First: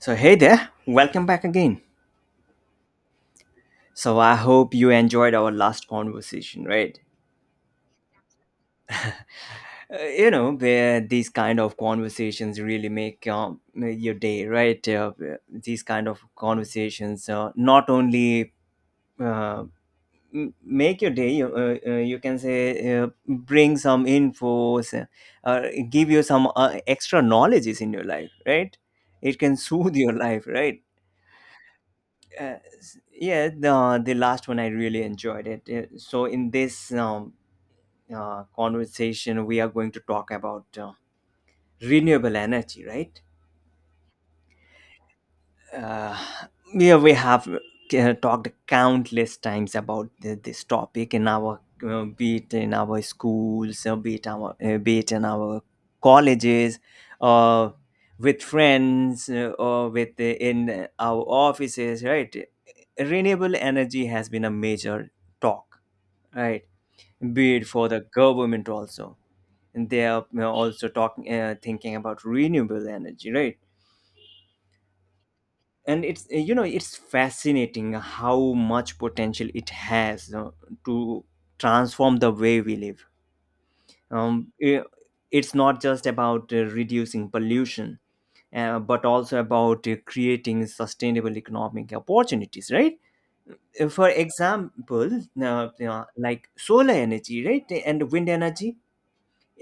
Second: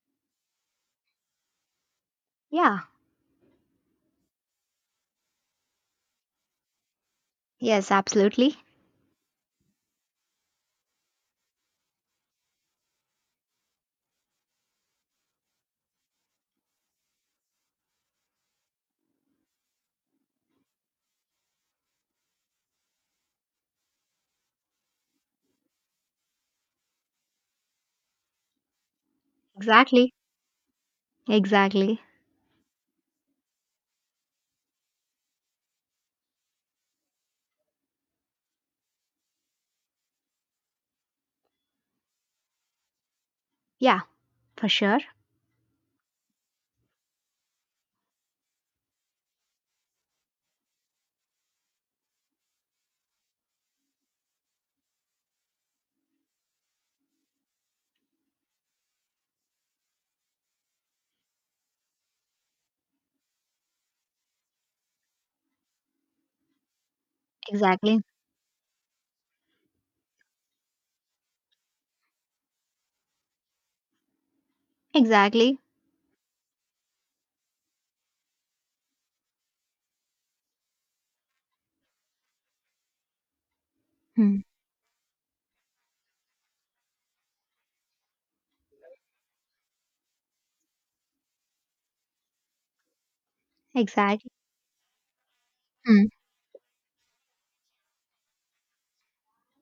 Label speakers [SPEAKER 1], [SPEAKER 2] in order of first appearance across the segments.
[SPEAKER 1] So, hey there, welcome back again.
[SPEAKER 2] Yeah,
[SPEAKER 1] So, I hope you enjoyed our last conversation, right?
[SPEAKER 2] yes, absolutely.
[SPEAKER 1] Where these kind of conversations really make your day, right? These kind of conversations not only uh, make your day, you can say, bring some infos, uh, uh, give you some extra knowledges in your life, right? It can soothe your
[SPEAKER 2] Exactly.
[SPEAKER 1] life, right?
[SPEAKER 2] Exactly.
[SPEAKER 1] Yeah, the last one I really enjoyed it. In this conversation we are going to talk about renewable energy, right?
[SPEAKER 2] Yeah, for sure.
[SPEAKER 1] uh, yeah, we have talked countless times about this topic in our, be it in our schools, be it our, be it in our colleges, uh, with friends, or with in our offices. Right, renewable energy has been a major talk. Right, be it for
[SPEAKER 2] Exactly.
[SPEAKER 1] the government also. And they are, also talking, thinking about renewable energy, right?
[SPEAKER 2] Exactly.
[SPEAKER 1] And it's you know it's fascinating how much potential it has to transform the way we live.
[SPEAKER 2] Hmm.
[SPEAKER 1] um, i- it's not just about reducing pollution, but also about creating sustainable economic opportunities, right? For
[SPEAKER 2] Exactly.
[SPEAKER 1] example,
[SPEAKER 2] Hmm.
[SPEAKER 1] like solar energy, right, and wind energy.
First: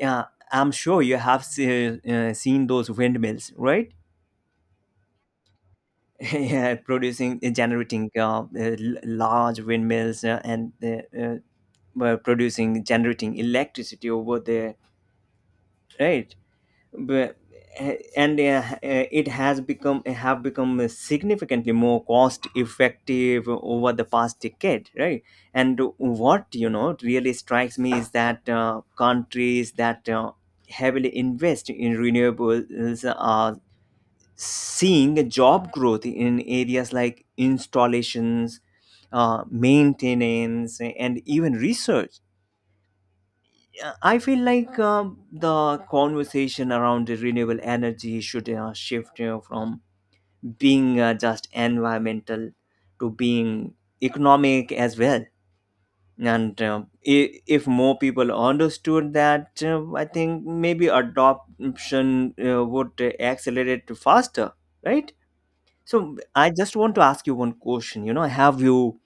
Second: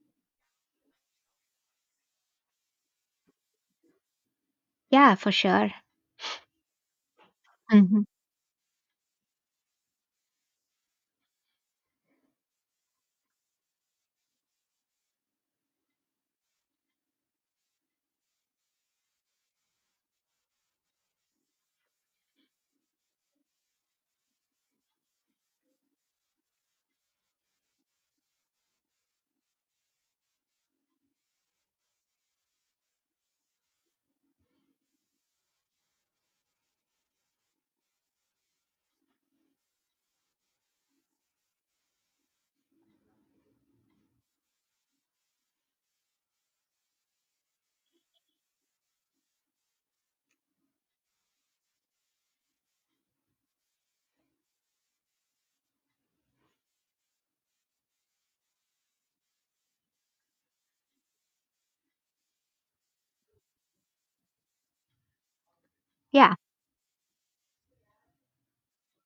[SPEAKER 1] Yeah, I'm sure you have seen those windmills, right?
[SPEAKER 2] Yeah, for sure.
[SPEAKER 1] Yeah, producing,
[SPEAKER 2] Hmm.
[SPEAKER 1] generating, large windmills and were producing, generating electricity over there, right? But and it has become have become significantly more cost effective over the past decade, right? And what, really strikes me is that countries that heavily invest in renewables are seeing job growth in areas like installations, maintenance, and even research. Yeah, I feel like the conversation around the renewable energy should shift you from being just environmental to being economic as well. And if more people understood that, I think maybe adoption would accelerate faster, right? So
[SPEAKER 2] Yeah.
[SPEAKER 1] I just want to ask you one question. You know, have you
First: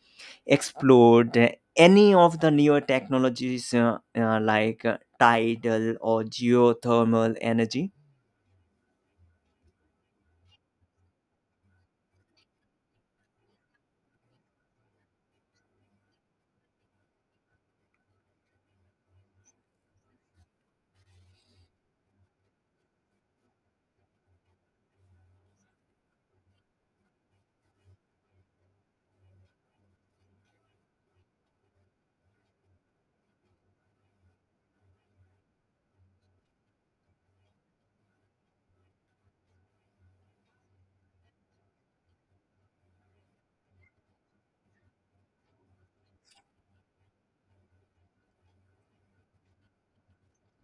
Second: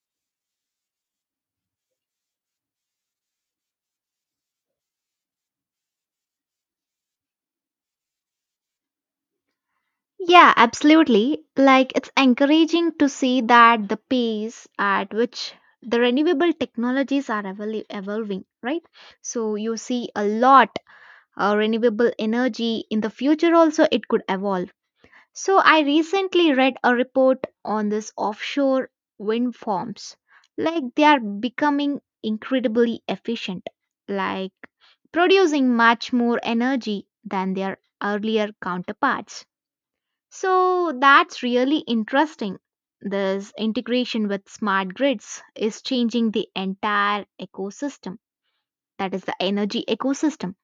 [SPEAKER 1] explored any of the newer technologies like tidal or geothermal energy?
[SPEAKER 2] Yeah, absolutely. Like it's encouraging to see that the pace at which the renewable technologies are evolving, right? So you see a lot renewable energy in the future also it could evolve. So I recently read a report on this offshore wind farms. Like they are becoming incredibly efficient, like producing much more energy than their earlier counterparts. So that's really interesting. This integration with smart grids is changing the entire ecosystem, that is the energy ecosystem.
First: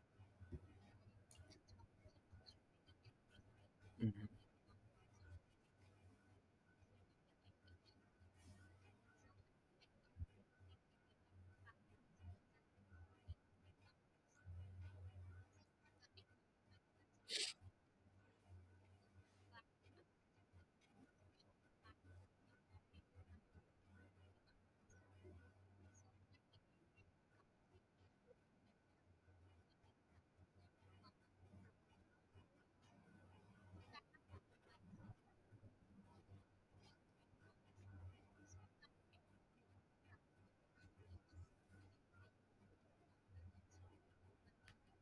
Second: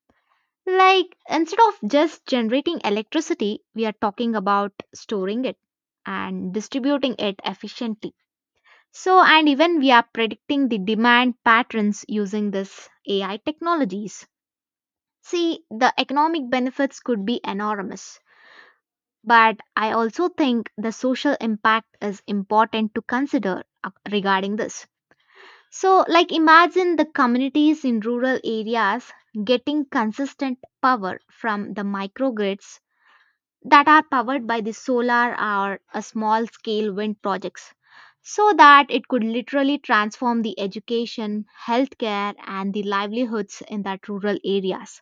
[SPEAKER 2] Like, instead of just generating electricity, we are talking about storing it and distributing it efficiently. So, and even we are predicting the demand patterns using this AI technologies. See, the economic benefits could be enormous, but I also think the social impact is important to consider regarding this. So, like, imagine the communities in rural areas getting consistent power from the microgrids that are powered by the solar or a small scale wind projects so that it could literally transform the education, healthcare, and the livelihoods in that rural areas.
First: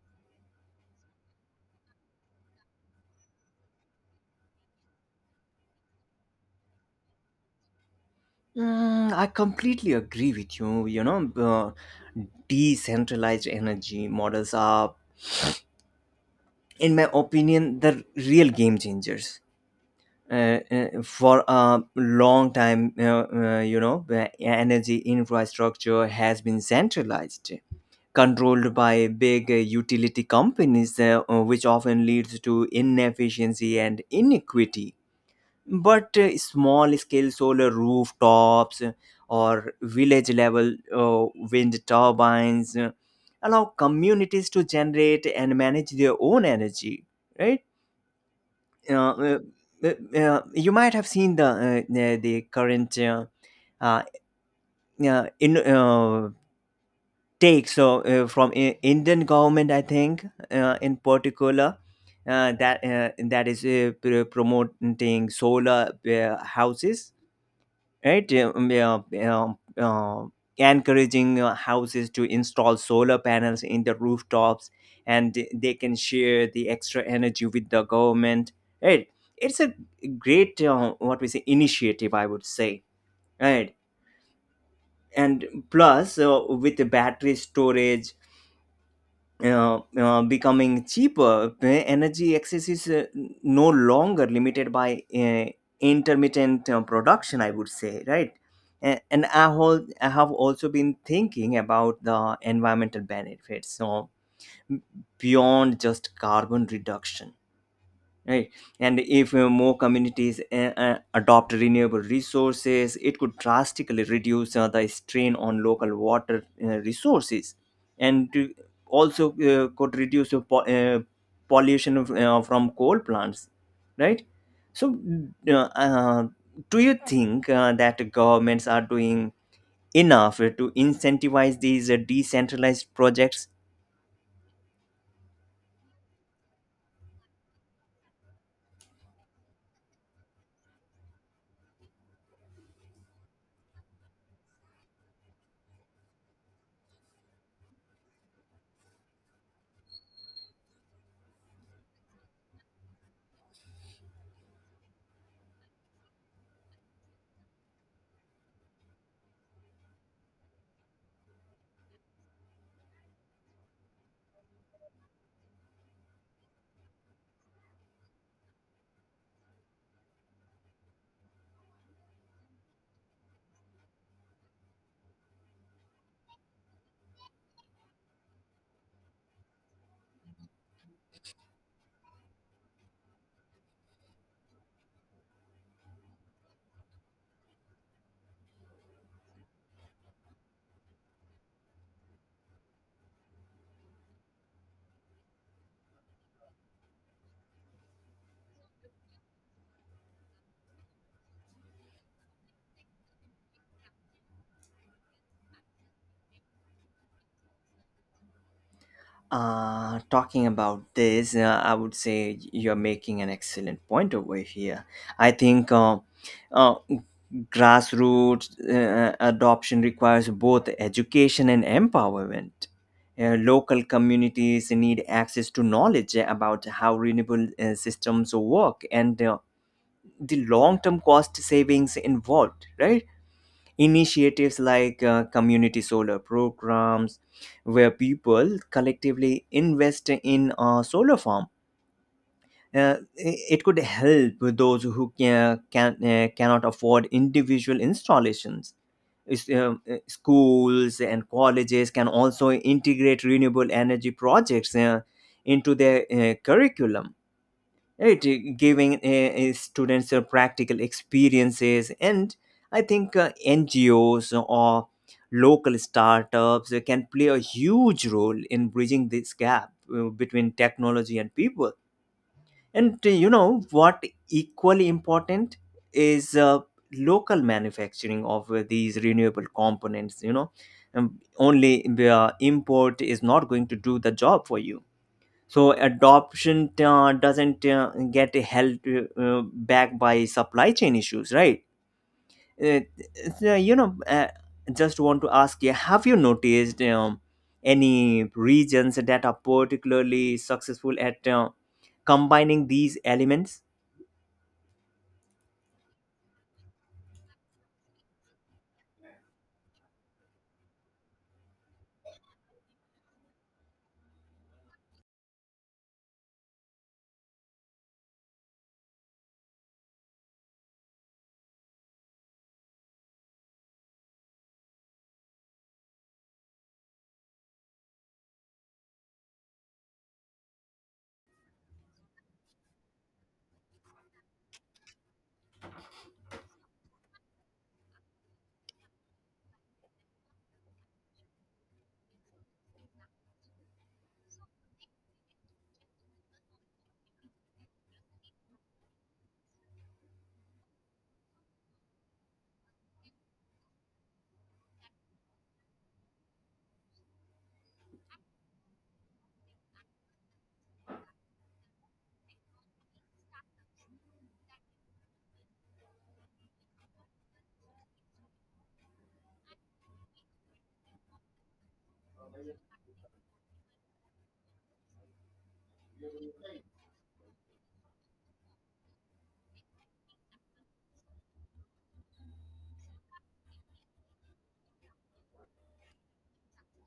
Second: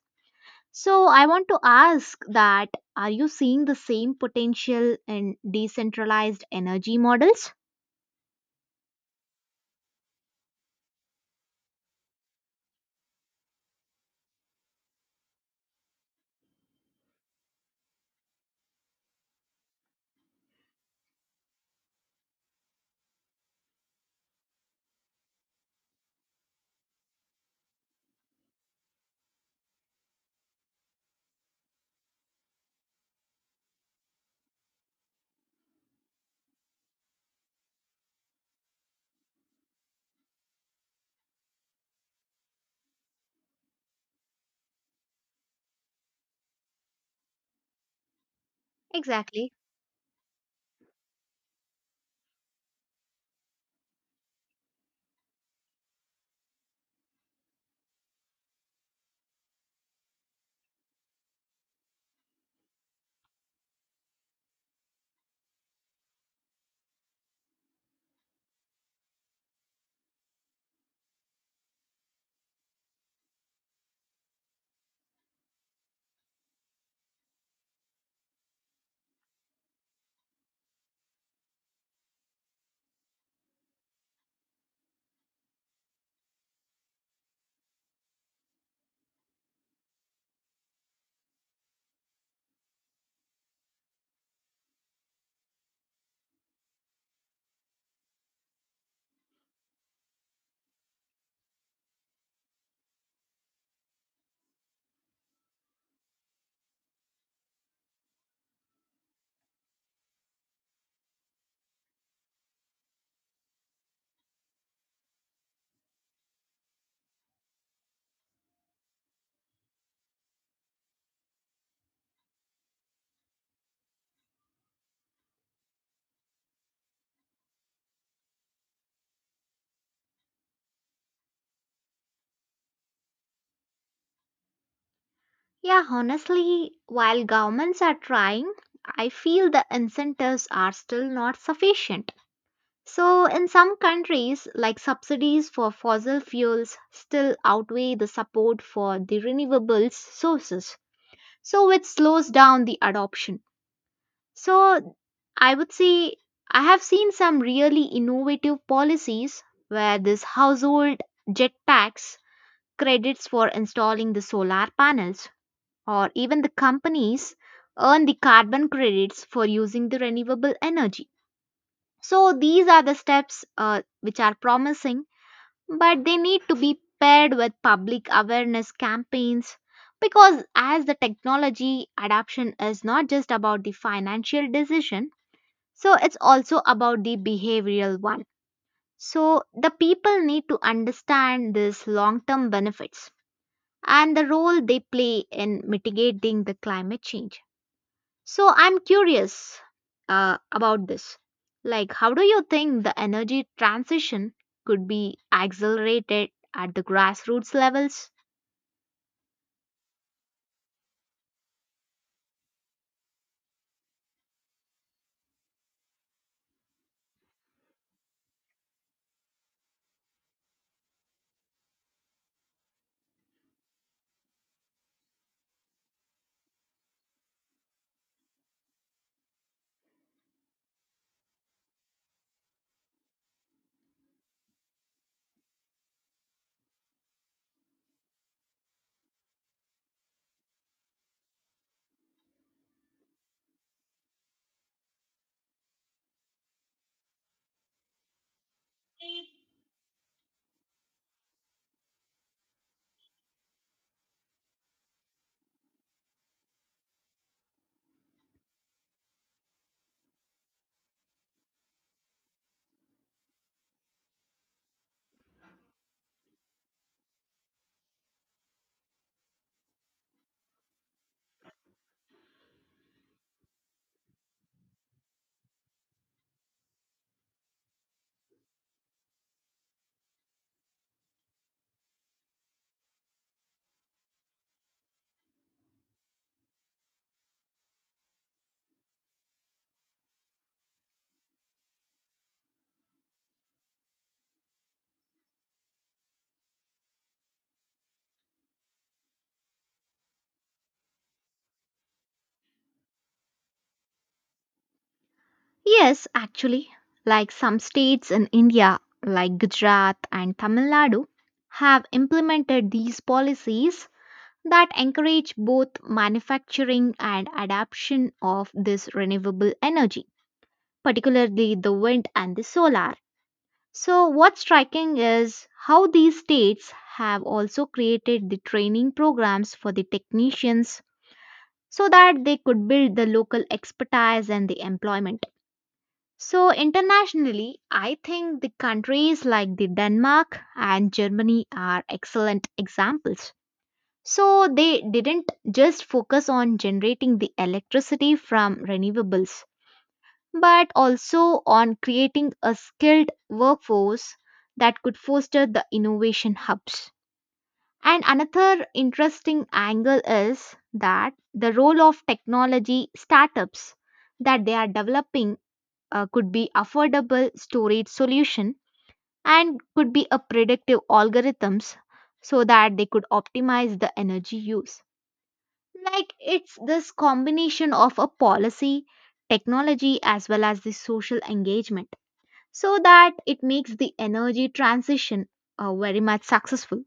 [SPEAKER 2] So, I want to ask that are you seeing the same potential in decentralized energy models?
[SPEAKER 1] Mm, I completely agree with you. Decentralized energy models are, in my opinion, the real game changers. For a long time, the energy infrastructure has been centralized, controlled by big utility companies, which often leads to inefficiency and inequity. But small scale solar rooftops, or village level wind turbines, allow communities to generate and manage their own energy, right? uh, uh,
[SPEAKER 2] Exactly.
[SPEAKER 1] uh, you might have seen the current uh, in take, so from Indian government, I think, in particular. That that is promoting solar houses, right? Yeah, Encouraging houses to install solar panels in the rooftops, and they can share the extra energy with the government, right? It's a great, what we say, initiative, I would say, right? And plus, with the battery storage becoming cheaper, eh, energy access is no longer limited by intermittent production, I would say, right? And I have also been thinking about the environmental benefits, so beyond just carbon reduction, right? And if more communities adopt renewable resources, it could drastically reduce the strain on local water resources, and to- also could reduce the pollution of, from coal plants, right? So uh, uh, do you think that governments are doing enough to incentivize these decentralized projects?
[SPEAKER 2] Yeah, honestly, while governments are trying, I feel the incentives are still not sufficient. So, in some countries, like subsidies for fossil fuels still outweigh the support for the renewables sources, so which slows down the adoption. So, I would say I have seen some really innovative policies where this household jet tax credits for installing the solar panels, or even the companies earn the carbon credits for using the renewable energy. So, these are the steps which are promising, but they need to be paired with public awareness campaigns, because as the technology adoption is not just about the financial decision, so it's also about the behavioral one. So the people need to understand these long term benefits and the role they play in mitigating the climate change. So I'm curious about this. Like, how do you think the energy transition could be accelerated at the grassroots levels?
[SPEAKER 1] Talking about this, I would say you're making an excellent point over here. I think uh, grassroots adoption requires both education and empowerment. Local communities need access to knowledge about how renewable systems work and the long term cost savings involved, right? Initiatives like community solar programs, where people collectively invest in a solar farm. Uh, it could help those who can cannot afford individual installations. Schools and colleges can also integrate renewable energy projects into their curriculum, right? Giving students practical experiences. And I think NGOs or local startups can play a huge role in bridging this gap between technology and people. And, you know what equally important is local manufacturing of these renewable components, only the import is not going to do the job for you, so adoption doesn't get held back by supply chain issues, right? Uh, so, you know uh, just want to ask you, have you noticed any regions that are particularly successful at combining these elements?
[SPEAKER 2] Yes, actually. Like some states in India, like Gujarat and Tamil Nadu, have implemented these policies that encourage both manufacturing and adoption of this renewable energy, particularly the wind and the solar. So, what's striking is how these states have also created the training programs for the technicians so that they could build the local expertise and the employment. So, internationally, I think the countries like the Denmark and Germany are excellent examples. So, they didn't just focus on generating the electricity from renewables but also on creating a skilled workforce that could foster the innovation hubs. And another interesting angle is that the role of technology startups that they are developing could be affordable storage solution and could be a predictive algorithms so that they could optimize the energy use. Like it's this combination of a policy, technology as well as the social engagement so that it makes the energy transition very much successful.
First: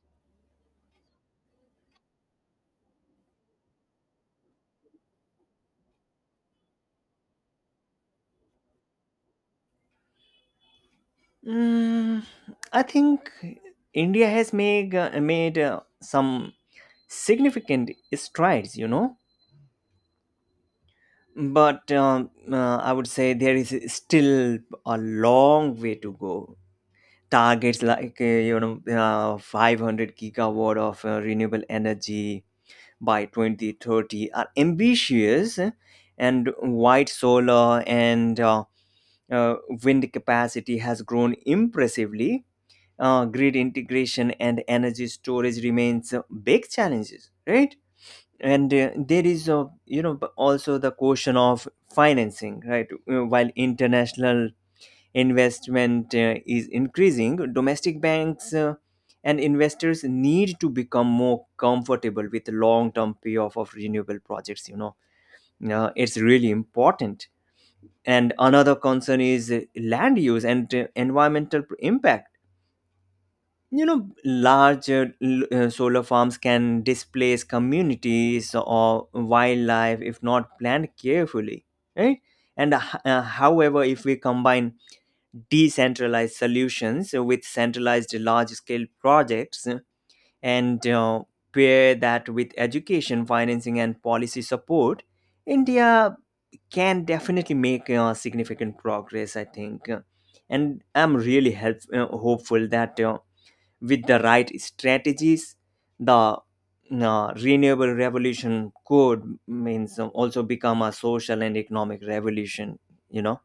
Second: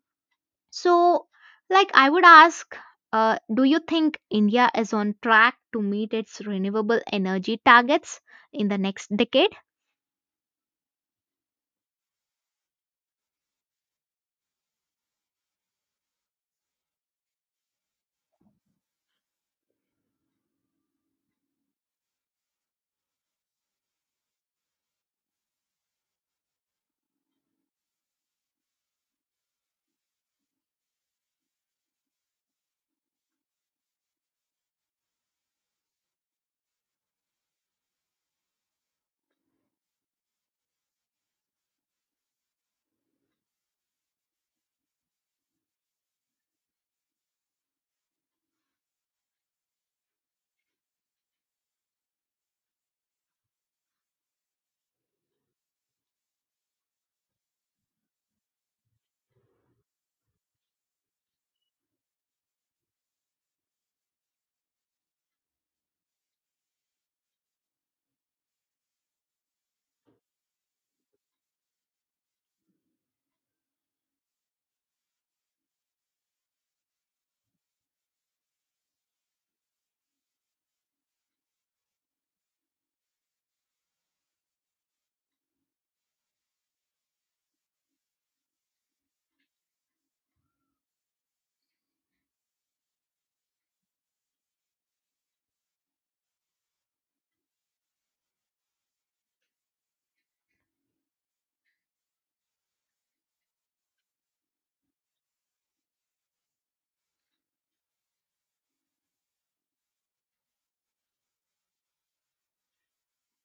[SPEAKER 2] So, like I would ask, do you think India is on track to meet its renewable energy targets in the next decade?
[SPEAKER 1] Mm, I think India has made some significant strides. You know, but I would say there is still a long way to go. Targets like 500 gigawatt of renewable energy by 2030 are ambitious, and white solar and uh, wind capacity has grown impressively. Grid integration and energy storage remains big challenges, right? And there is a, but also the question of financing, right? While international investment is increasing, domestic banks and investors need to become more comfortable with long term payoff of renewable projects, you know. It's really important. And another concern is land use and environmental impact, you know, larger solar farms can displace communities or wildlife if not planned carefully, right? and However, if we combine decentralized solutions with centralized large scale projects, and pair that with education, financing, and policy support, India can definitely make significant progress, I think. And I'm really hopeful that with the right strategies, the renewable revolution could means also become a social and economic revolution, you know.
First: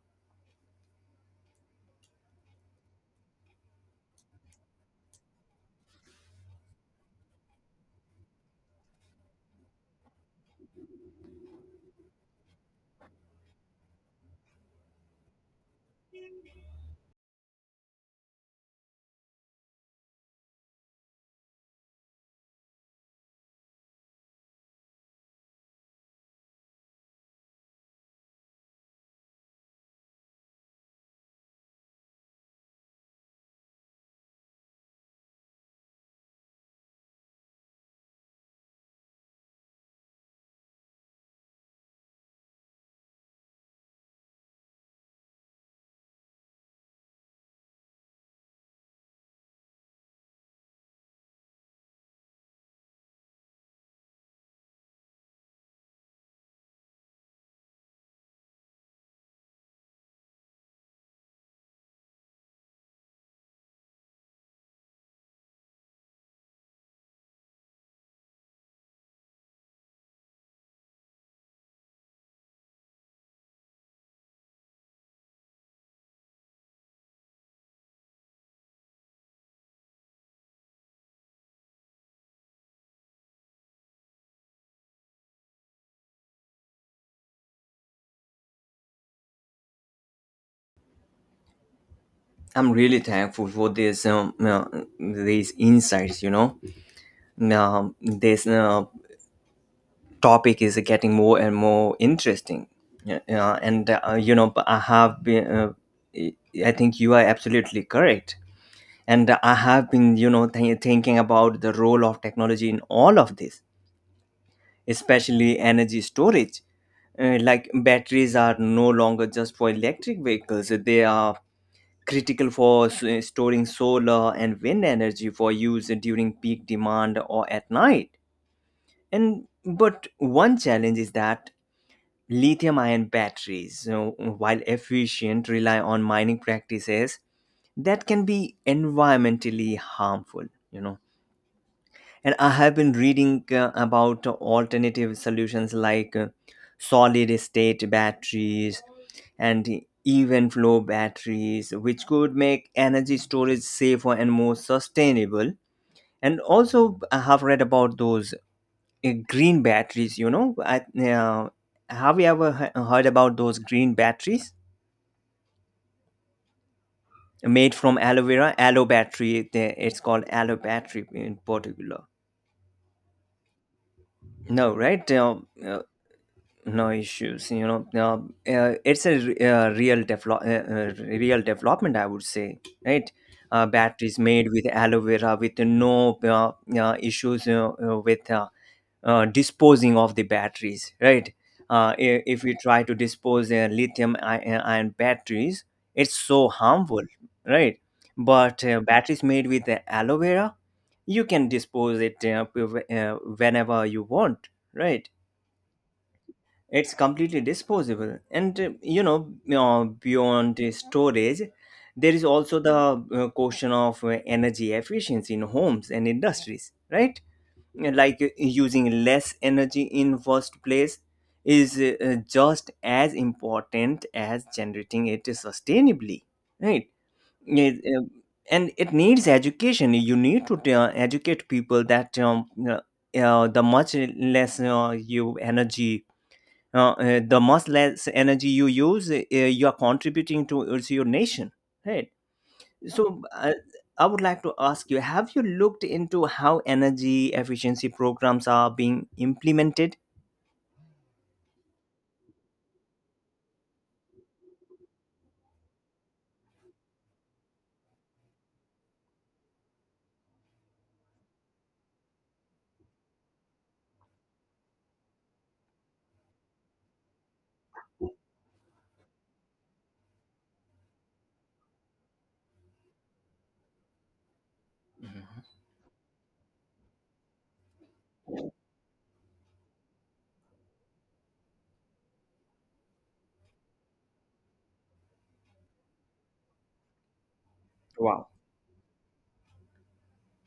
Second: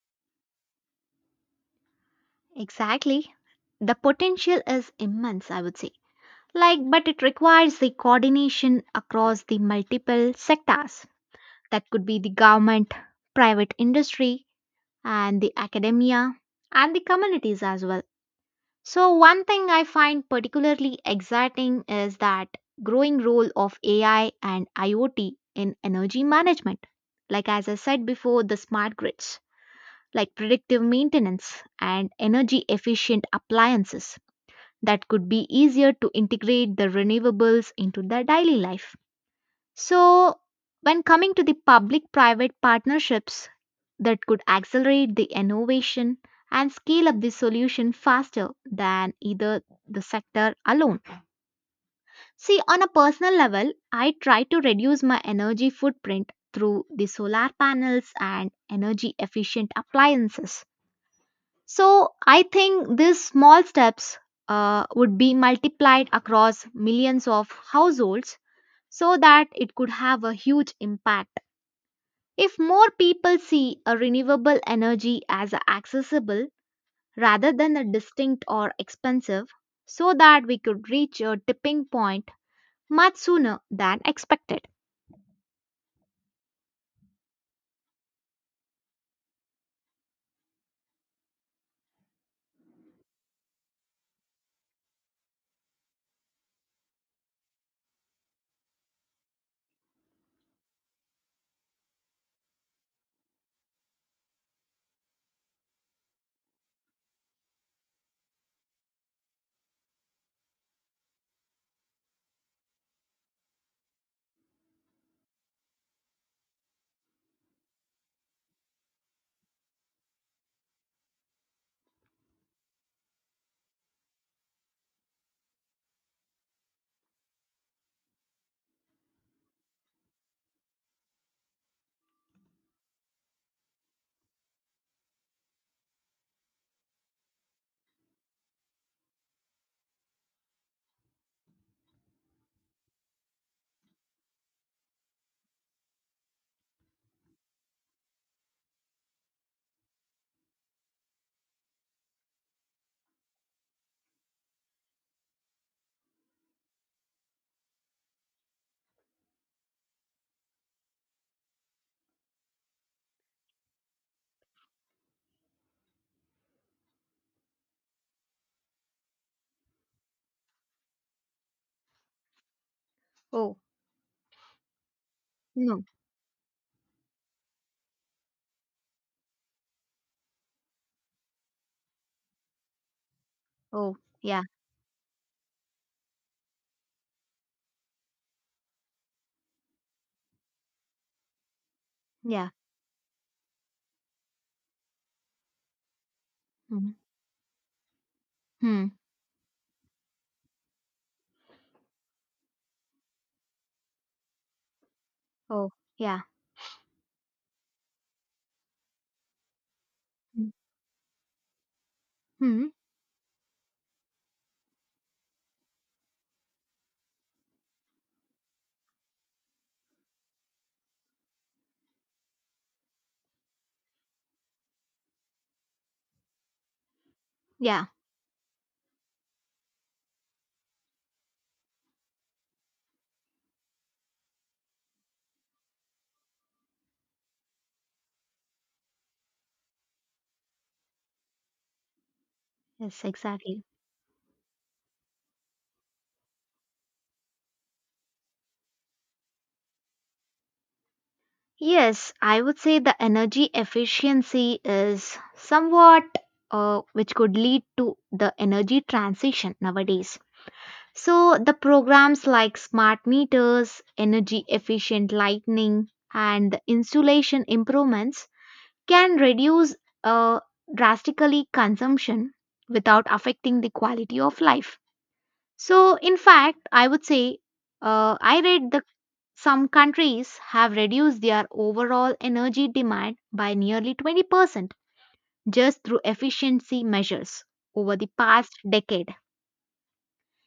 [SPEAKER 2] Exactly. The potential is immense, I would say. Like, but it requires the coordination across the multiple sectors. That could be the government, private industry, and the academia, and the communities as well. So one thing I find particularly exciting is that growing role of AI and IoT in energy management. Like as I said before, the smart grids, like predictive maintenance and energy efficient appliances that could be easier to integrate the renewables into their daily life. So, when coming to the public private partnerships that could accelerate the innovation and scale up the solution faster than either the sector alone. See, on a personal level, I try to reduce my energy footprint through the solar panels and energy efficient appliances. So, I think these small steps would be multiplied across millions of households so that it could have a huge impact. If more people see a renewable energy as a accessible rather than a distinct or expensive, so that we could reach a tipping point much sooner than expected.
[SPEAKER 1] I'm really thankful for this these insights, you know. Now this topic is getting more and more interesting. Yeah, yeah, and, I have been I think you are absolutely correct, and I have been, thinking about the role of technology in all of this, especially energy storage. Like batteries are no longer just for electric vehicles, they are critical for storing solar and wind energy for use during peak demand or at night. And but one challenge is that lithium ion batteries, you know, while efficient, rely on mining practices that can be environmentally harmful, you know. And I have been reading about alternative solutions like solid state batteries and even flow batteries, which could make energy storage safer and more sustainable. And also, I have read about those green batteries. Have you ever heard about those green batteries made from aloe vera? Aloe battery, it's called aloe battery in particular.
[SPEAKER 2] Oh,
[SPEAKER 1] No, right? Uh,
[SPEAKER 2] no.
[SPEAKER 1] no issues, you know. It's a re- real real development, I would say, right.
[SPEAKER 2] Oh,
[SPEAKER 1] Batteries
[SPEAKER 2] yeah,
[SPEAKER 1] made with aloe vera, with no issues with disposing of the batteries, right. If
[SPEAKER 2] yeah.
[SPEAKER 1] we try to dispose lithium ion batteries, it's so
[SPEAKER 2] Mm.
[SPEAKER 1] harmful, right. But
[SPEAKER 2] Hmm.
[SPEAKER 1] batteries made with aloe vera, you can dispose it whenever you want, right.
[SPEAKER 2] Oh, yeah.
[SPEAKER 1] It's completely disposable. And,
[SPEAKER 2] Mm.
[SPEAKER 1] beyond the storage, there is also
[SPEAKER 2] Hmm.
[SPEAKER 1] the question of energy efficiency in homes and industries, right. Uh, like uh, Using less energy in first place is just as important as generating it sustainably, right. It,
[SPEAKER 2] Yeah.
[SPEAKER 1] uh, and it needs education. You need to educate people that uh, the much less you energy the much less energy you use, you are contributing towards your nation, right?
[SPEAKER 2] Yes,
[SPEAKER 1] So
[SPEAKER 2] exactly.
[SPEAKER 1] I would like to ask you: have you looked into how energy efficiency programs are being implemented?
[SPEAKER 2] Yes, I would say the energy efficiency is somewhat which could lead to the energy transition nowadays. So, the programs like smart meters, energy efficient lighting, and the insulation improvements can reduce uh, drastically consumption without affecting the quality of life.
[SPEAKER 1] Mhm.
[SPEAKER 2] So, in fact, I would say I read that some countries have reduced their overall energy demand by nearly 20% just through efficiency measures over the
[SPEAKER 1] Wow.
[SPEAKER 2] past decade.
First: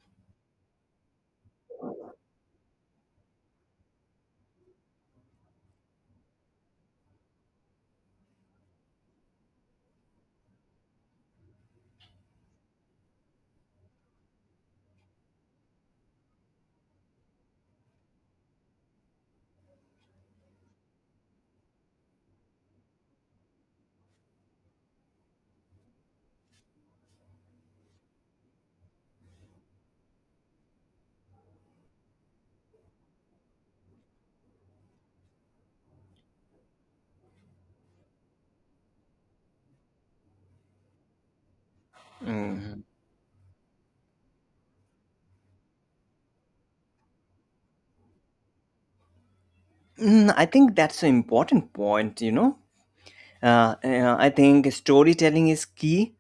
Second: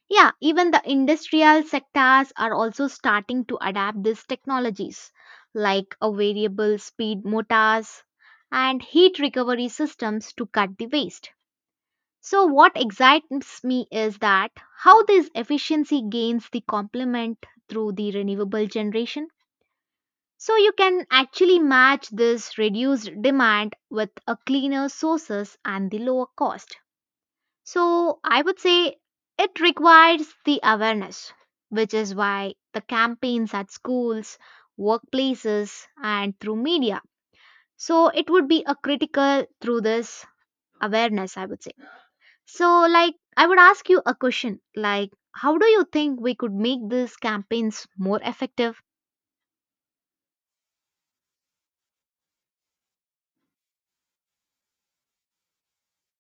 [SPEAKER 2] Yeah, even the industrial sectors are also starting to adapt these technologies like a variable speed motors and heat recovery systems to cut the waste. So, what excites me is that how this efficiency gains the complement through the renewable generation. So, you can actually match this reduced demand with a cleaner sources and the lower cost. So, I would say it requires the awareness, which is why the campaigns at schools, workplaces, and through media. So, it would be a critical through this awareness, I would say.
[SPEAKER 1] Mm.
[SPEAKER 2] So, like, I would ask you a question like, how do you think we could make these campaigns more effective?
[SPEAKER 1] Mm, I think that's an important point, you know. I think storytelling is key.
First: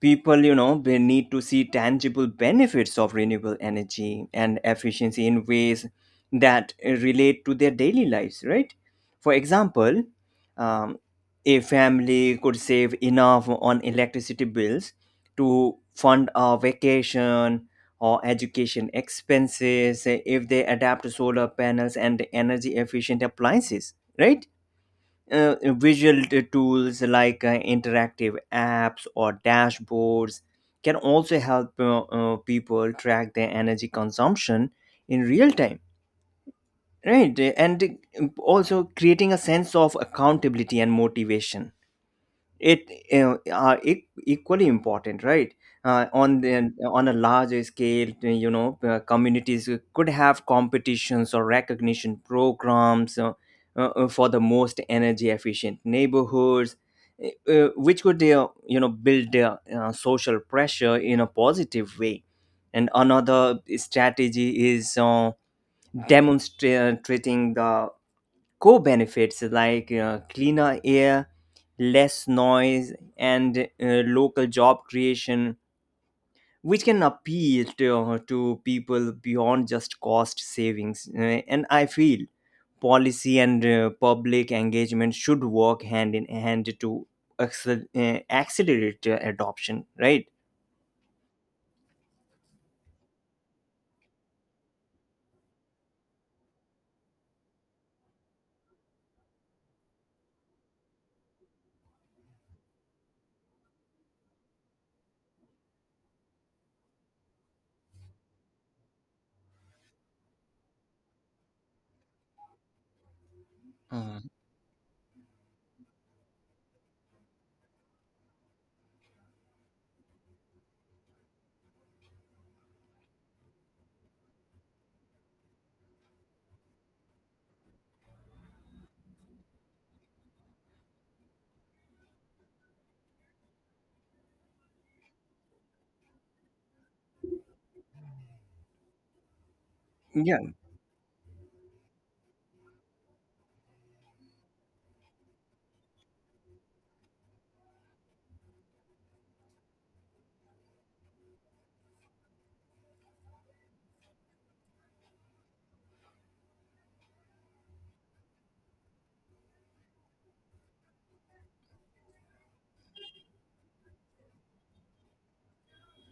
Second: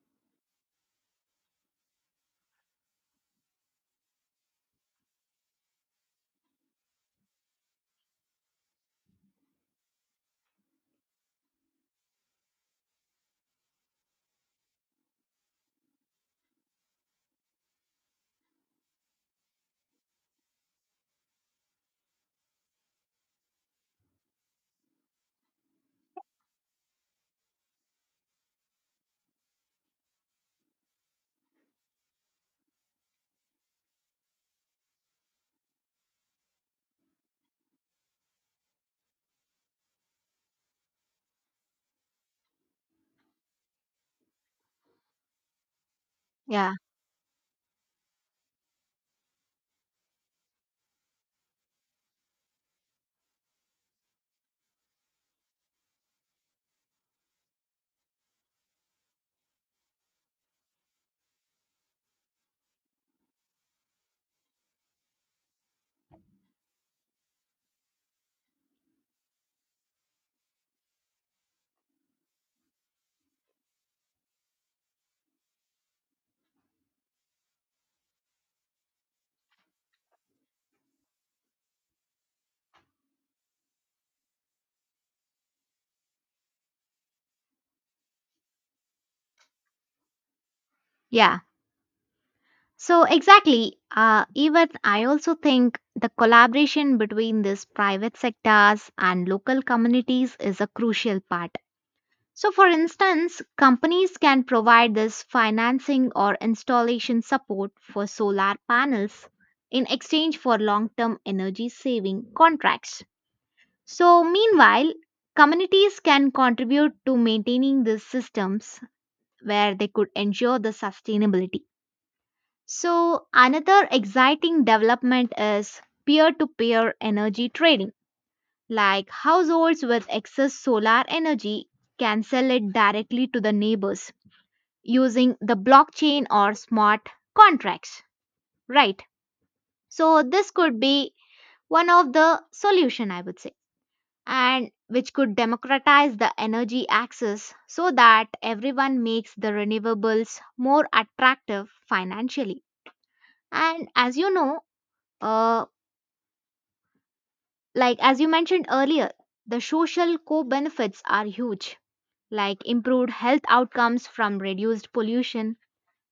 [SPEAKER 1] People, they need to see tangible benefits of renewable energy and efficiency in ways that relate to their daily lives, right? For example, um, a family could save enough on electricity bills to fund a vacation or education expenses if they adapt to solar panels and energy efficient appliances, right? uh, Visual tools like interactive apps or dashboards can also help people track their energy consumption in real time, right? And also creating a sense of accountability and motivation, it, are equally important, right? On the
[SPEAKER 2] Yeah.
[SPEAKER 1] on a larger scale, communities could have competitions or recognition programs, for the most energy efficient neighborhoods, which could build social pressure in a positive way. And another strategy is demonstrating the co benefits, like cleaner air, less noise, and local job creation, which can appeal to people beyond just cost savings. And I feel policy and public engagement should work hand in hand to accelerate adoption, right?
[SPEAKER 2] Yeah. So, exactly. Even I also think the collaboration between these private sectors and local communities is a crucial part. So, for instance, companies can provide this financing or installation support for solar panels in exchange for long term energy saving contracts. So, meanwhile, communities can contribute to maintaining these systems where they could ensure the sustainability. So, another exciting development is peer to peer energy trading, like households with excess solar energy can sell it directly to the neighbors using the blockchain or smart contracts, right? So, this could be one of the solution I would say, and which could democratize the energy access so that everyone makes the renewables more attractive financially. And as you know, uh, like as you mentioned earlier, the social co benefits are huge, like improved health outcomes from reduced pollution.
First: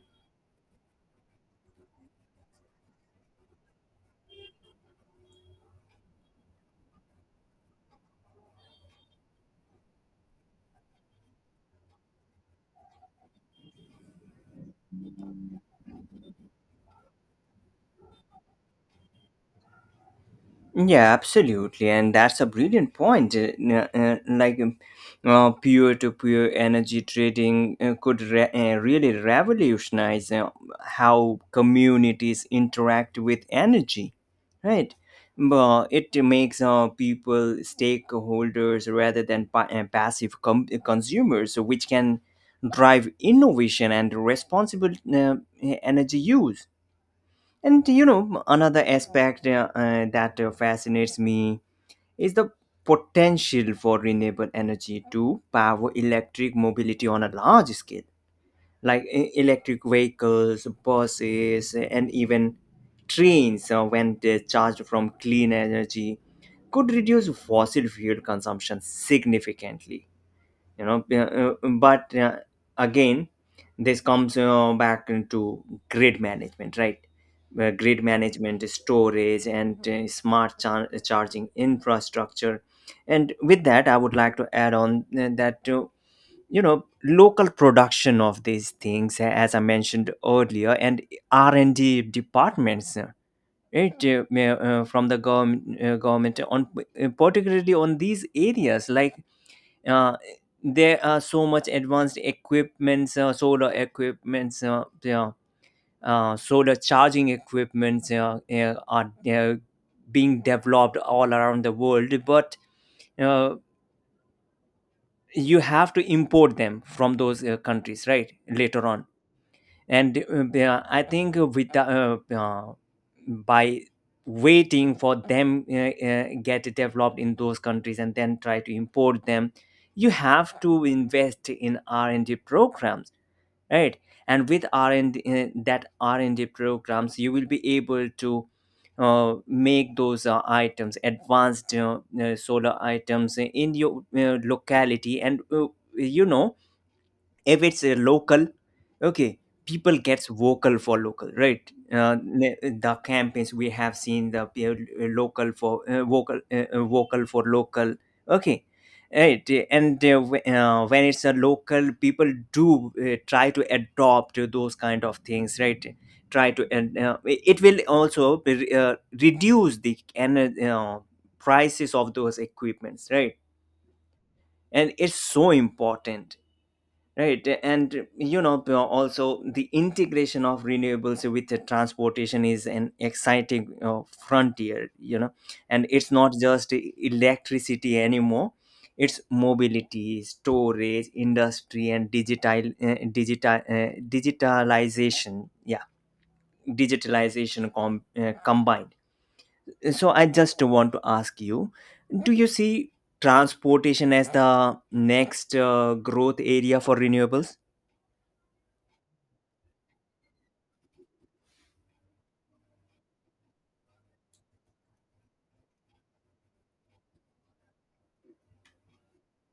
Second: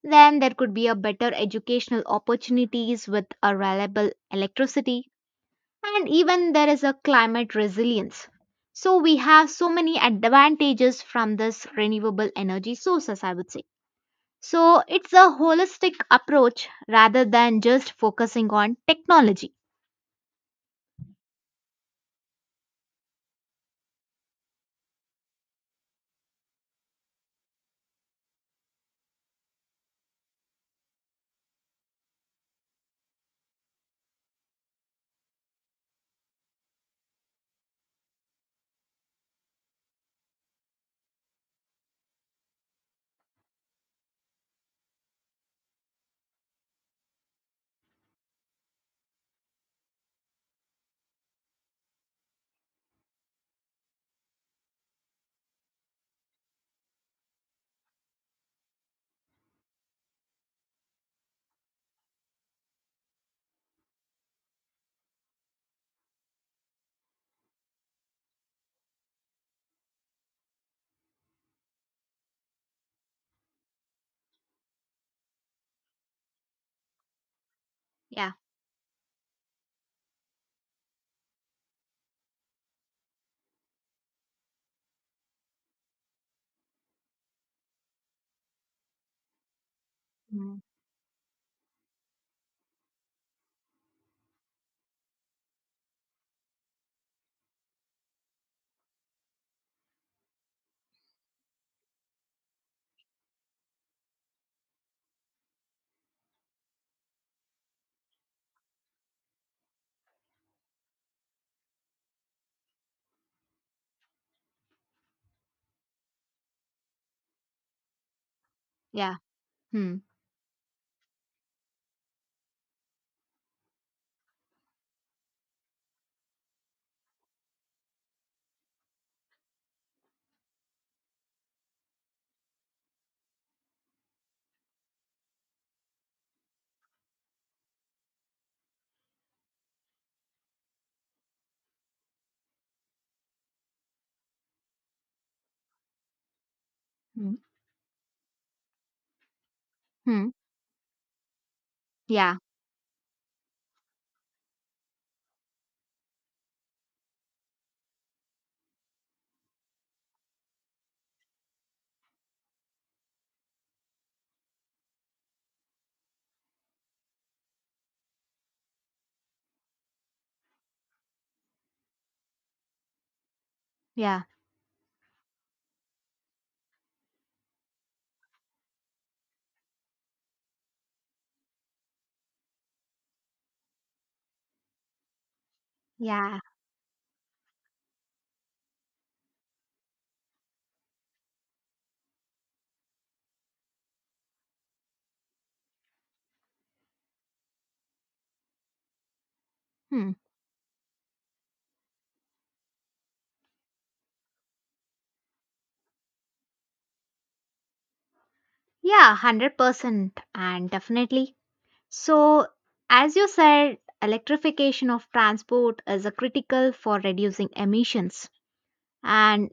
[SPEAKER 2] Then there could be a better educational opportunities with a reliable electricity, and even there is a climate resilience. So we have so many advantages from this renewable energy sources, I would say. So it's a holistic approach rather than just focusing on technology.
[SPEAKER 1] Yeah, absolutely, and that's a brilliant point. Like peer to peer energy trading could really revolutionize how communities interact with energy, right? But it makes people stakeholders rather than passive consumers, which can drive innovation and responsible energy use. And another aspect that fascinates me is the potential for renewable energy to power electric mobility on a large scale, like electric vehicles, buses, and even trains, when they charged from clean energy, could reduce fossil fuel consumption significantly. B- but Again, this comes back into grid management, right? Where grid
[SPEAKER 2] Yeah.
[SPEAKER 1] management, storage, and smart charging infrastructure. And with that, I would like to add on that, you know local production of these things, as I mentioned
[SPEAKER 2] Mm.
[SPEAKER 1] earlier, and R&D departments, right, from the government, on, particularly on these areas, like uh, there are so much advanced equipments, solar equipments, yeah, solar charging equipments are being developed all around the world, but uh, you have to import them from those countries, right, later on.
[SPEAKER 2] Yeah. Hmm.
[SPEAKER 1] And I think, with by waiting for them get developed in those countries and then try to import them, you have to invest in R&D programs, right? And with r&d that R&D programs, you will be able to make those items, advanced solar items, in your locality, and you know
[SPEAKER 2] Hmm.
[SPEAKER 1] if it's a local, okay, people gets
[SPEAKER 2] Hmm.
[SPEAKER 1] vocal for local, right?
[SPEAKER 2] Yeah.
[SPEAKER 1] The campaigns we have seen, the pe- local for vocal vocal for local, okay, right? And when it's a local, people do try to adopt those kind of things, right? Try to, and it will also be, reduce the prices of those equipments, right?
[SPEAKER 2] Yeah.
[SPEAKER 1] And it's so important. Right, and also the integration of renewables with the transportation is an exciting frontier, you know, and it's not
[SPEAKER 2] Yeah.
[SPEAKER 1] just electricity anymore. It's mobility, storage, industry, and digitalization. Yeah, digitalization combined. So
[SPEAKER 2] Hmm.
[SPEAKER 1] I just want to ask you, do you see transportation as the next growth area for renewables?
[SPEAKER 2] Yeah. 100% and definitely. So, as you said, electrification of transport is a critical for reducing emissions and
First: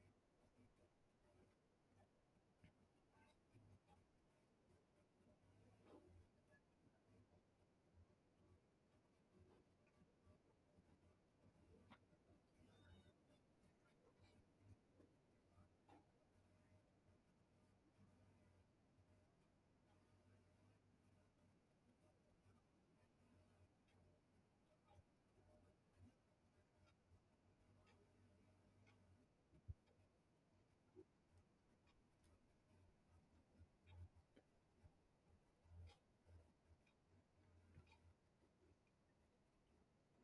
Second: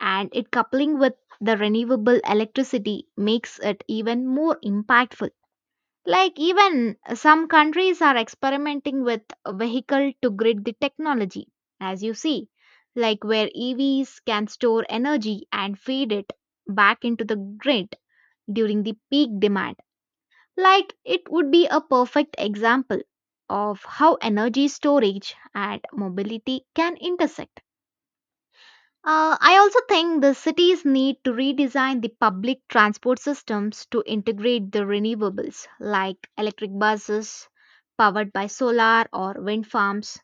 [SPEAKER 2] and it coupling with the renewable electricity makes it even more impactful. Like even some countries are experimenting with vehicle to grid the technology, as you see, like where EVs can store energy and feed it back into the grid during the peak demand. Like it would be a perfect example of how energy storage and mobility can intersect. I also think the cities need to redesign the public transport systems to integrate the renewables like electric buses powered by solar or wind farms,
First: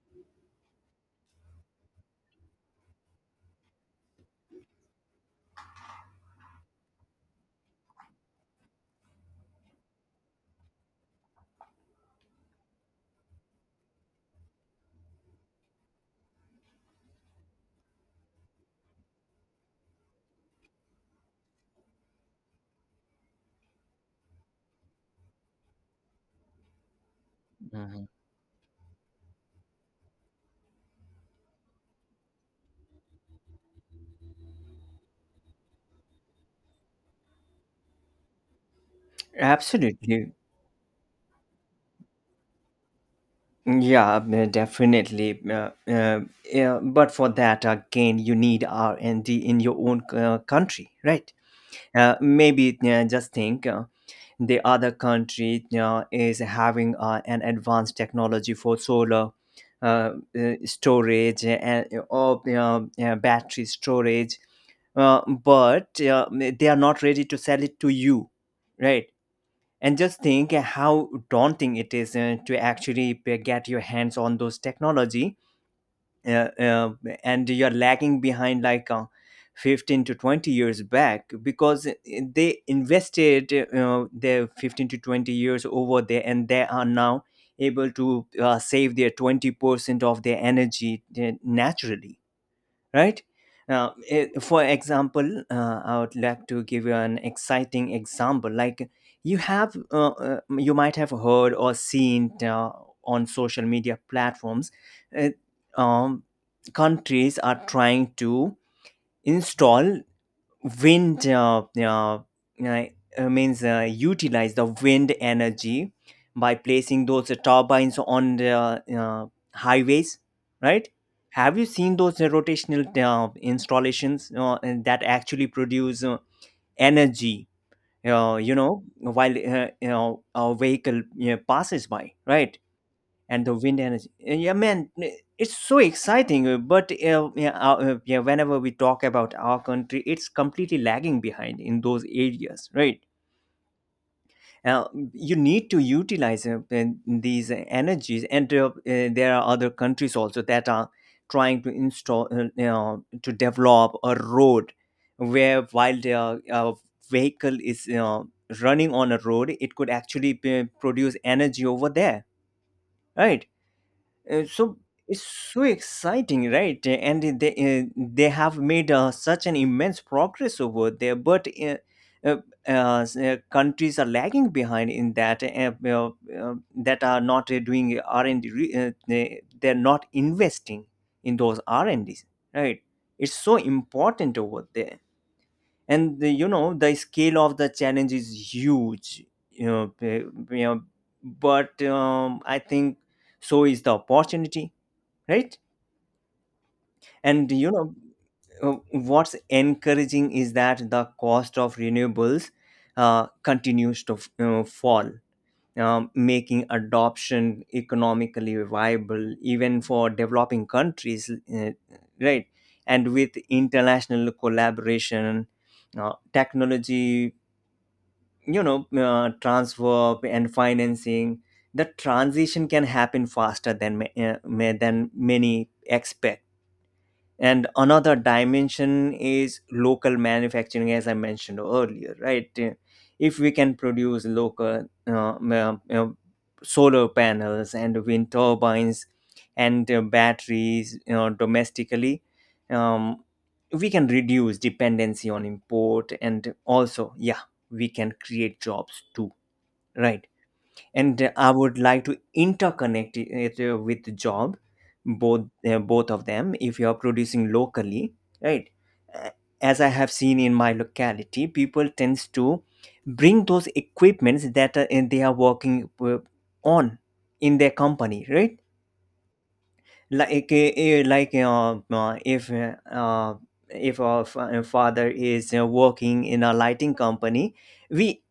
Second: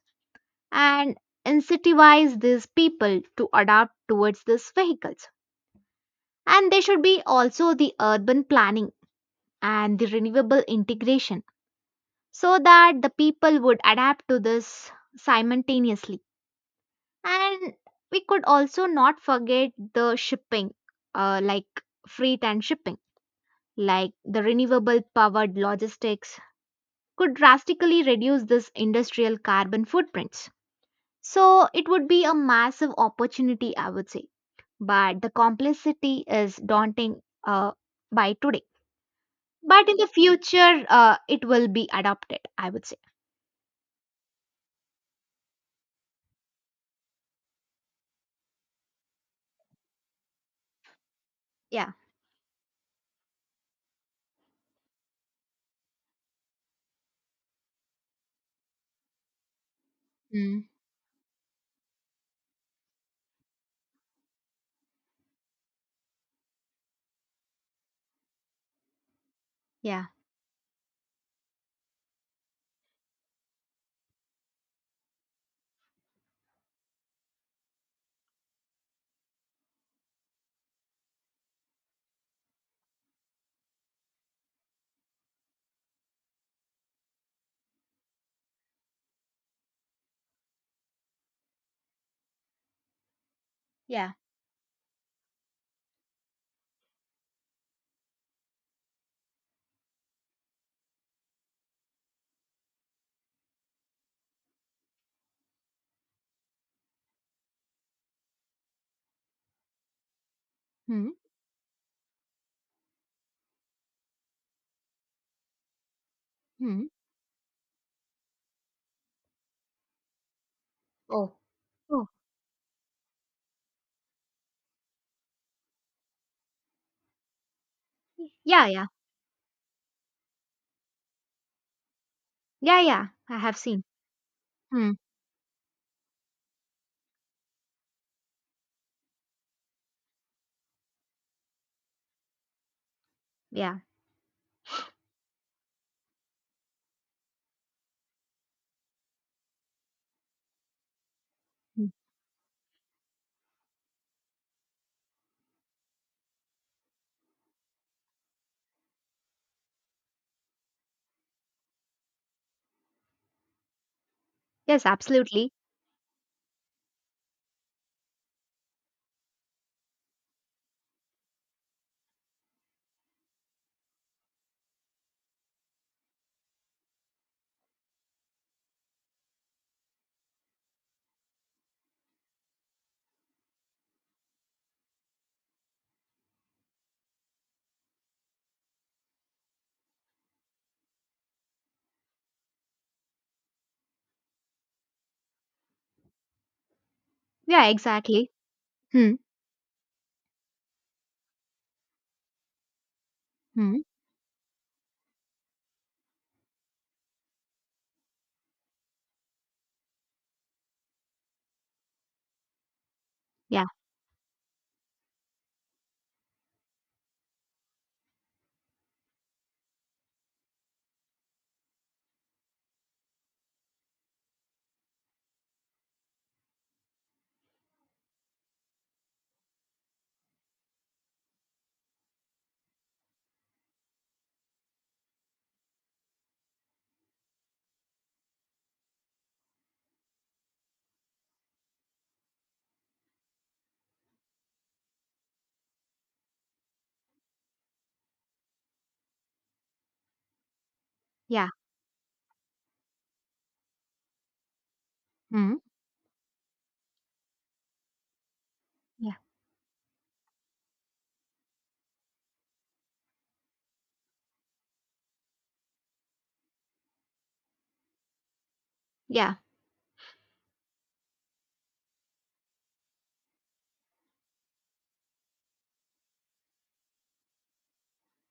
[SPEAKER 2] and incentivize these people to adapt towards these vehicles. And there should be also the urban planning and the renewable integration so that the people would adapt to this simultaneously. And we could also not forget the shipping, like freight and shipping, like the renewable powered logistics could drastically reduce this industrial carbon footprints. So it would be a massive opportunity, I would say. But the complexity is daunting by today. But in the
[SPEAKER 1] Absolutely.
[SPEAKER 2] future, it will be adopted, I would say.
[SPEAKER 1] Yeah, definitely. Yeah, but for that, again, you need R&D in your own country, right?
[SPEAKER 2] Yeah.
[SPEAKER 1] Maybe just think, the other country is having an advanced technology for solar, uh,
[SPEAKER 2] Mm.
[SPEAKER 1] storage, and or battery storage, but they are not ready to sell it to you, right? And
[SPEAKER 2] Yeah.
[SPEAKER 1] just think how daunting it is to actually get your hands on those technology, uh, uh, and you're lagging behind like 15 to 20 years back, because they invested their 15 to 20 years over there, and they are now able to save their 20% of their energy naturally, right? Now,
[SPEAKER 2] Yeah.
[SPEAKER 1] for example, I would like to give you an exciting example. Like you might have heard or seen on social media platforms, uh, um, countries are trying to install
[SPEAKER 2] Mm.
[SPEAKER 1] wind, uh, means utilize the wind energy by
[SPEAKER 2] Mm.
[SPEAKER 1] placing those turbines on the highways, right?
[SPEAKER 2] Oh.
[SPEAKER 1] Have you seen
[SPEAKER 2] Oh.
[SPEAKER 1] those rotational installations, and that actually produce energy,
[SPEAKER 2] Yeah. Yeah.
[SPEAKER 1] while a vehicle you passes by, right?
[SPEAKER 2] Yeah. Yeah. I
[SPEAKER 1] And the
[SPEAKER 2] have
[SPEAKER 1] wind
[SPEAKER 2] seen.
[SPEAKER 1] energy. Yeah, man,
[SPEAKER 2] Hmm.
[SPEAKER 1] it's so exciting. But yeah, whenever we talk about our country, it's completely lagging behind in those areas, right?
[SPEAKER 2] Yeah.
[SPEAKER 1] Uh, you need to utilize and these energies, and there are other countries also that are trying to
[SPEAKER 2] Hmm.
[SPEAKER 1] install, to develop a road where, while the uh, vehicle is, running on a road, it could actually produce energy over there, right? So
[SPEAKER 2] Yes,
[SPEAKER 1] it's
[SPEAKER 2] absolutely.
[SPEAKER 1] so exciting, right? And they have made such an immense progress over there, but uh, countries are lagging behind in that, that are not doing R&D, they're not investing in those R&Ds, right? It's so important over there. And the, you know the scale of the challenge is huge, you know, uh, you know but I think so is the opportunity, right? And
[SPEAKER 2] Yeah, exactly. Hmm.
[SPEAKER 1] what's encouraging is that the cost of renewables
[SPEAKER 2] Hmm.
[SPEAKER 1] continues to fall, making adoption economically viable even for developing countries, right. And with
[SPEAKER 2] Yeah.
[SPEAKER 1] international collaboration, technology, transfer and financing, the transition can happen faster than than many expect. And another dimension is local manufacturing, as I mentioned earlier, right? If we can produce local, solar panels and wind turbines and batteries, domestically, um, we can reduce dependency on import, and also, yeah, we can create jobs too, right? And
[SPEAKER 2] Yeah.
[SPEAKER 1] I would like to interconnect it with the job,
[SPEAKER 2] Hmm.
[SPEAKER 1] both of them. If you are producing locally, right?
[SPEAKER 2] Yeah.
[SPEAKER 1] Uh, As I have seen in my locality, people tends to bring those equipments that, and they are working uh, on, in their company, right?
[SPEAKER 2] Yeah.
[SPEAKER 1] Like if uh, if our father is working in a lighting company, we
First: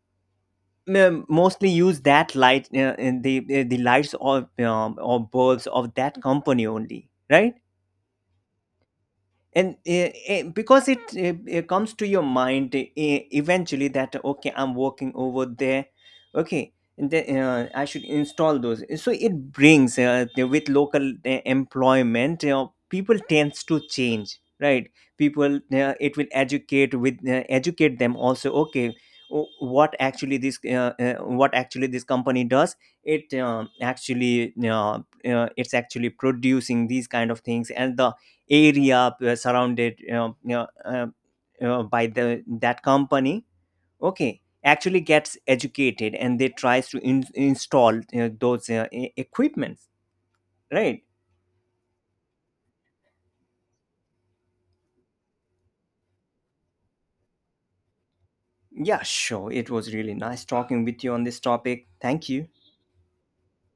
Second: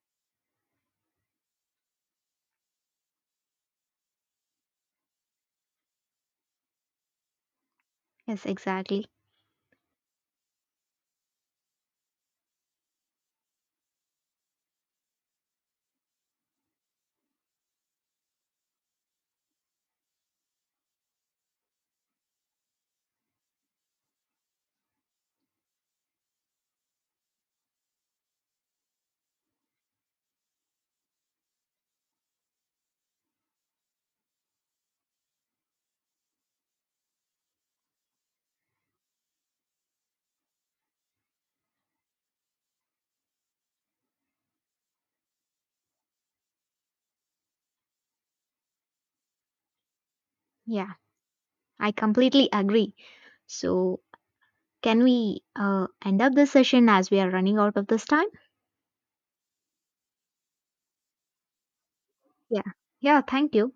[SPEAKER 1] mostly use that light in the lights, or bulbs of that company only, right?
[SPEAKER 2] Yes, exactly.
[SPEAKER 1] And because it, comes to your mind eventually, that okay, I'm working over there, okay, and then, I should install those, so it brings with local employment, people tends to change, right? People, it will educate them also, okay. What actually this company does, it um actually uh, it's actually producing these kind of things. And the area, surrounded, by the that company, okay, actually gets educated, and they tries to install, those equipments,
[SPEAKER 2] Yeah.
[SPEAKER 1] right?
[SPEAKER 2] I completely agree. So, can we end up this session as we are running out of this time?
[SPEAKER 1] Yeah, sure, it was really nice talking with you on this topic. Thank you.
[SPEAKER 2] Yeah. Yeah. Thank you.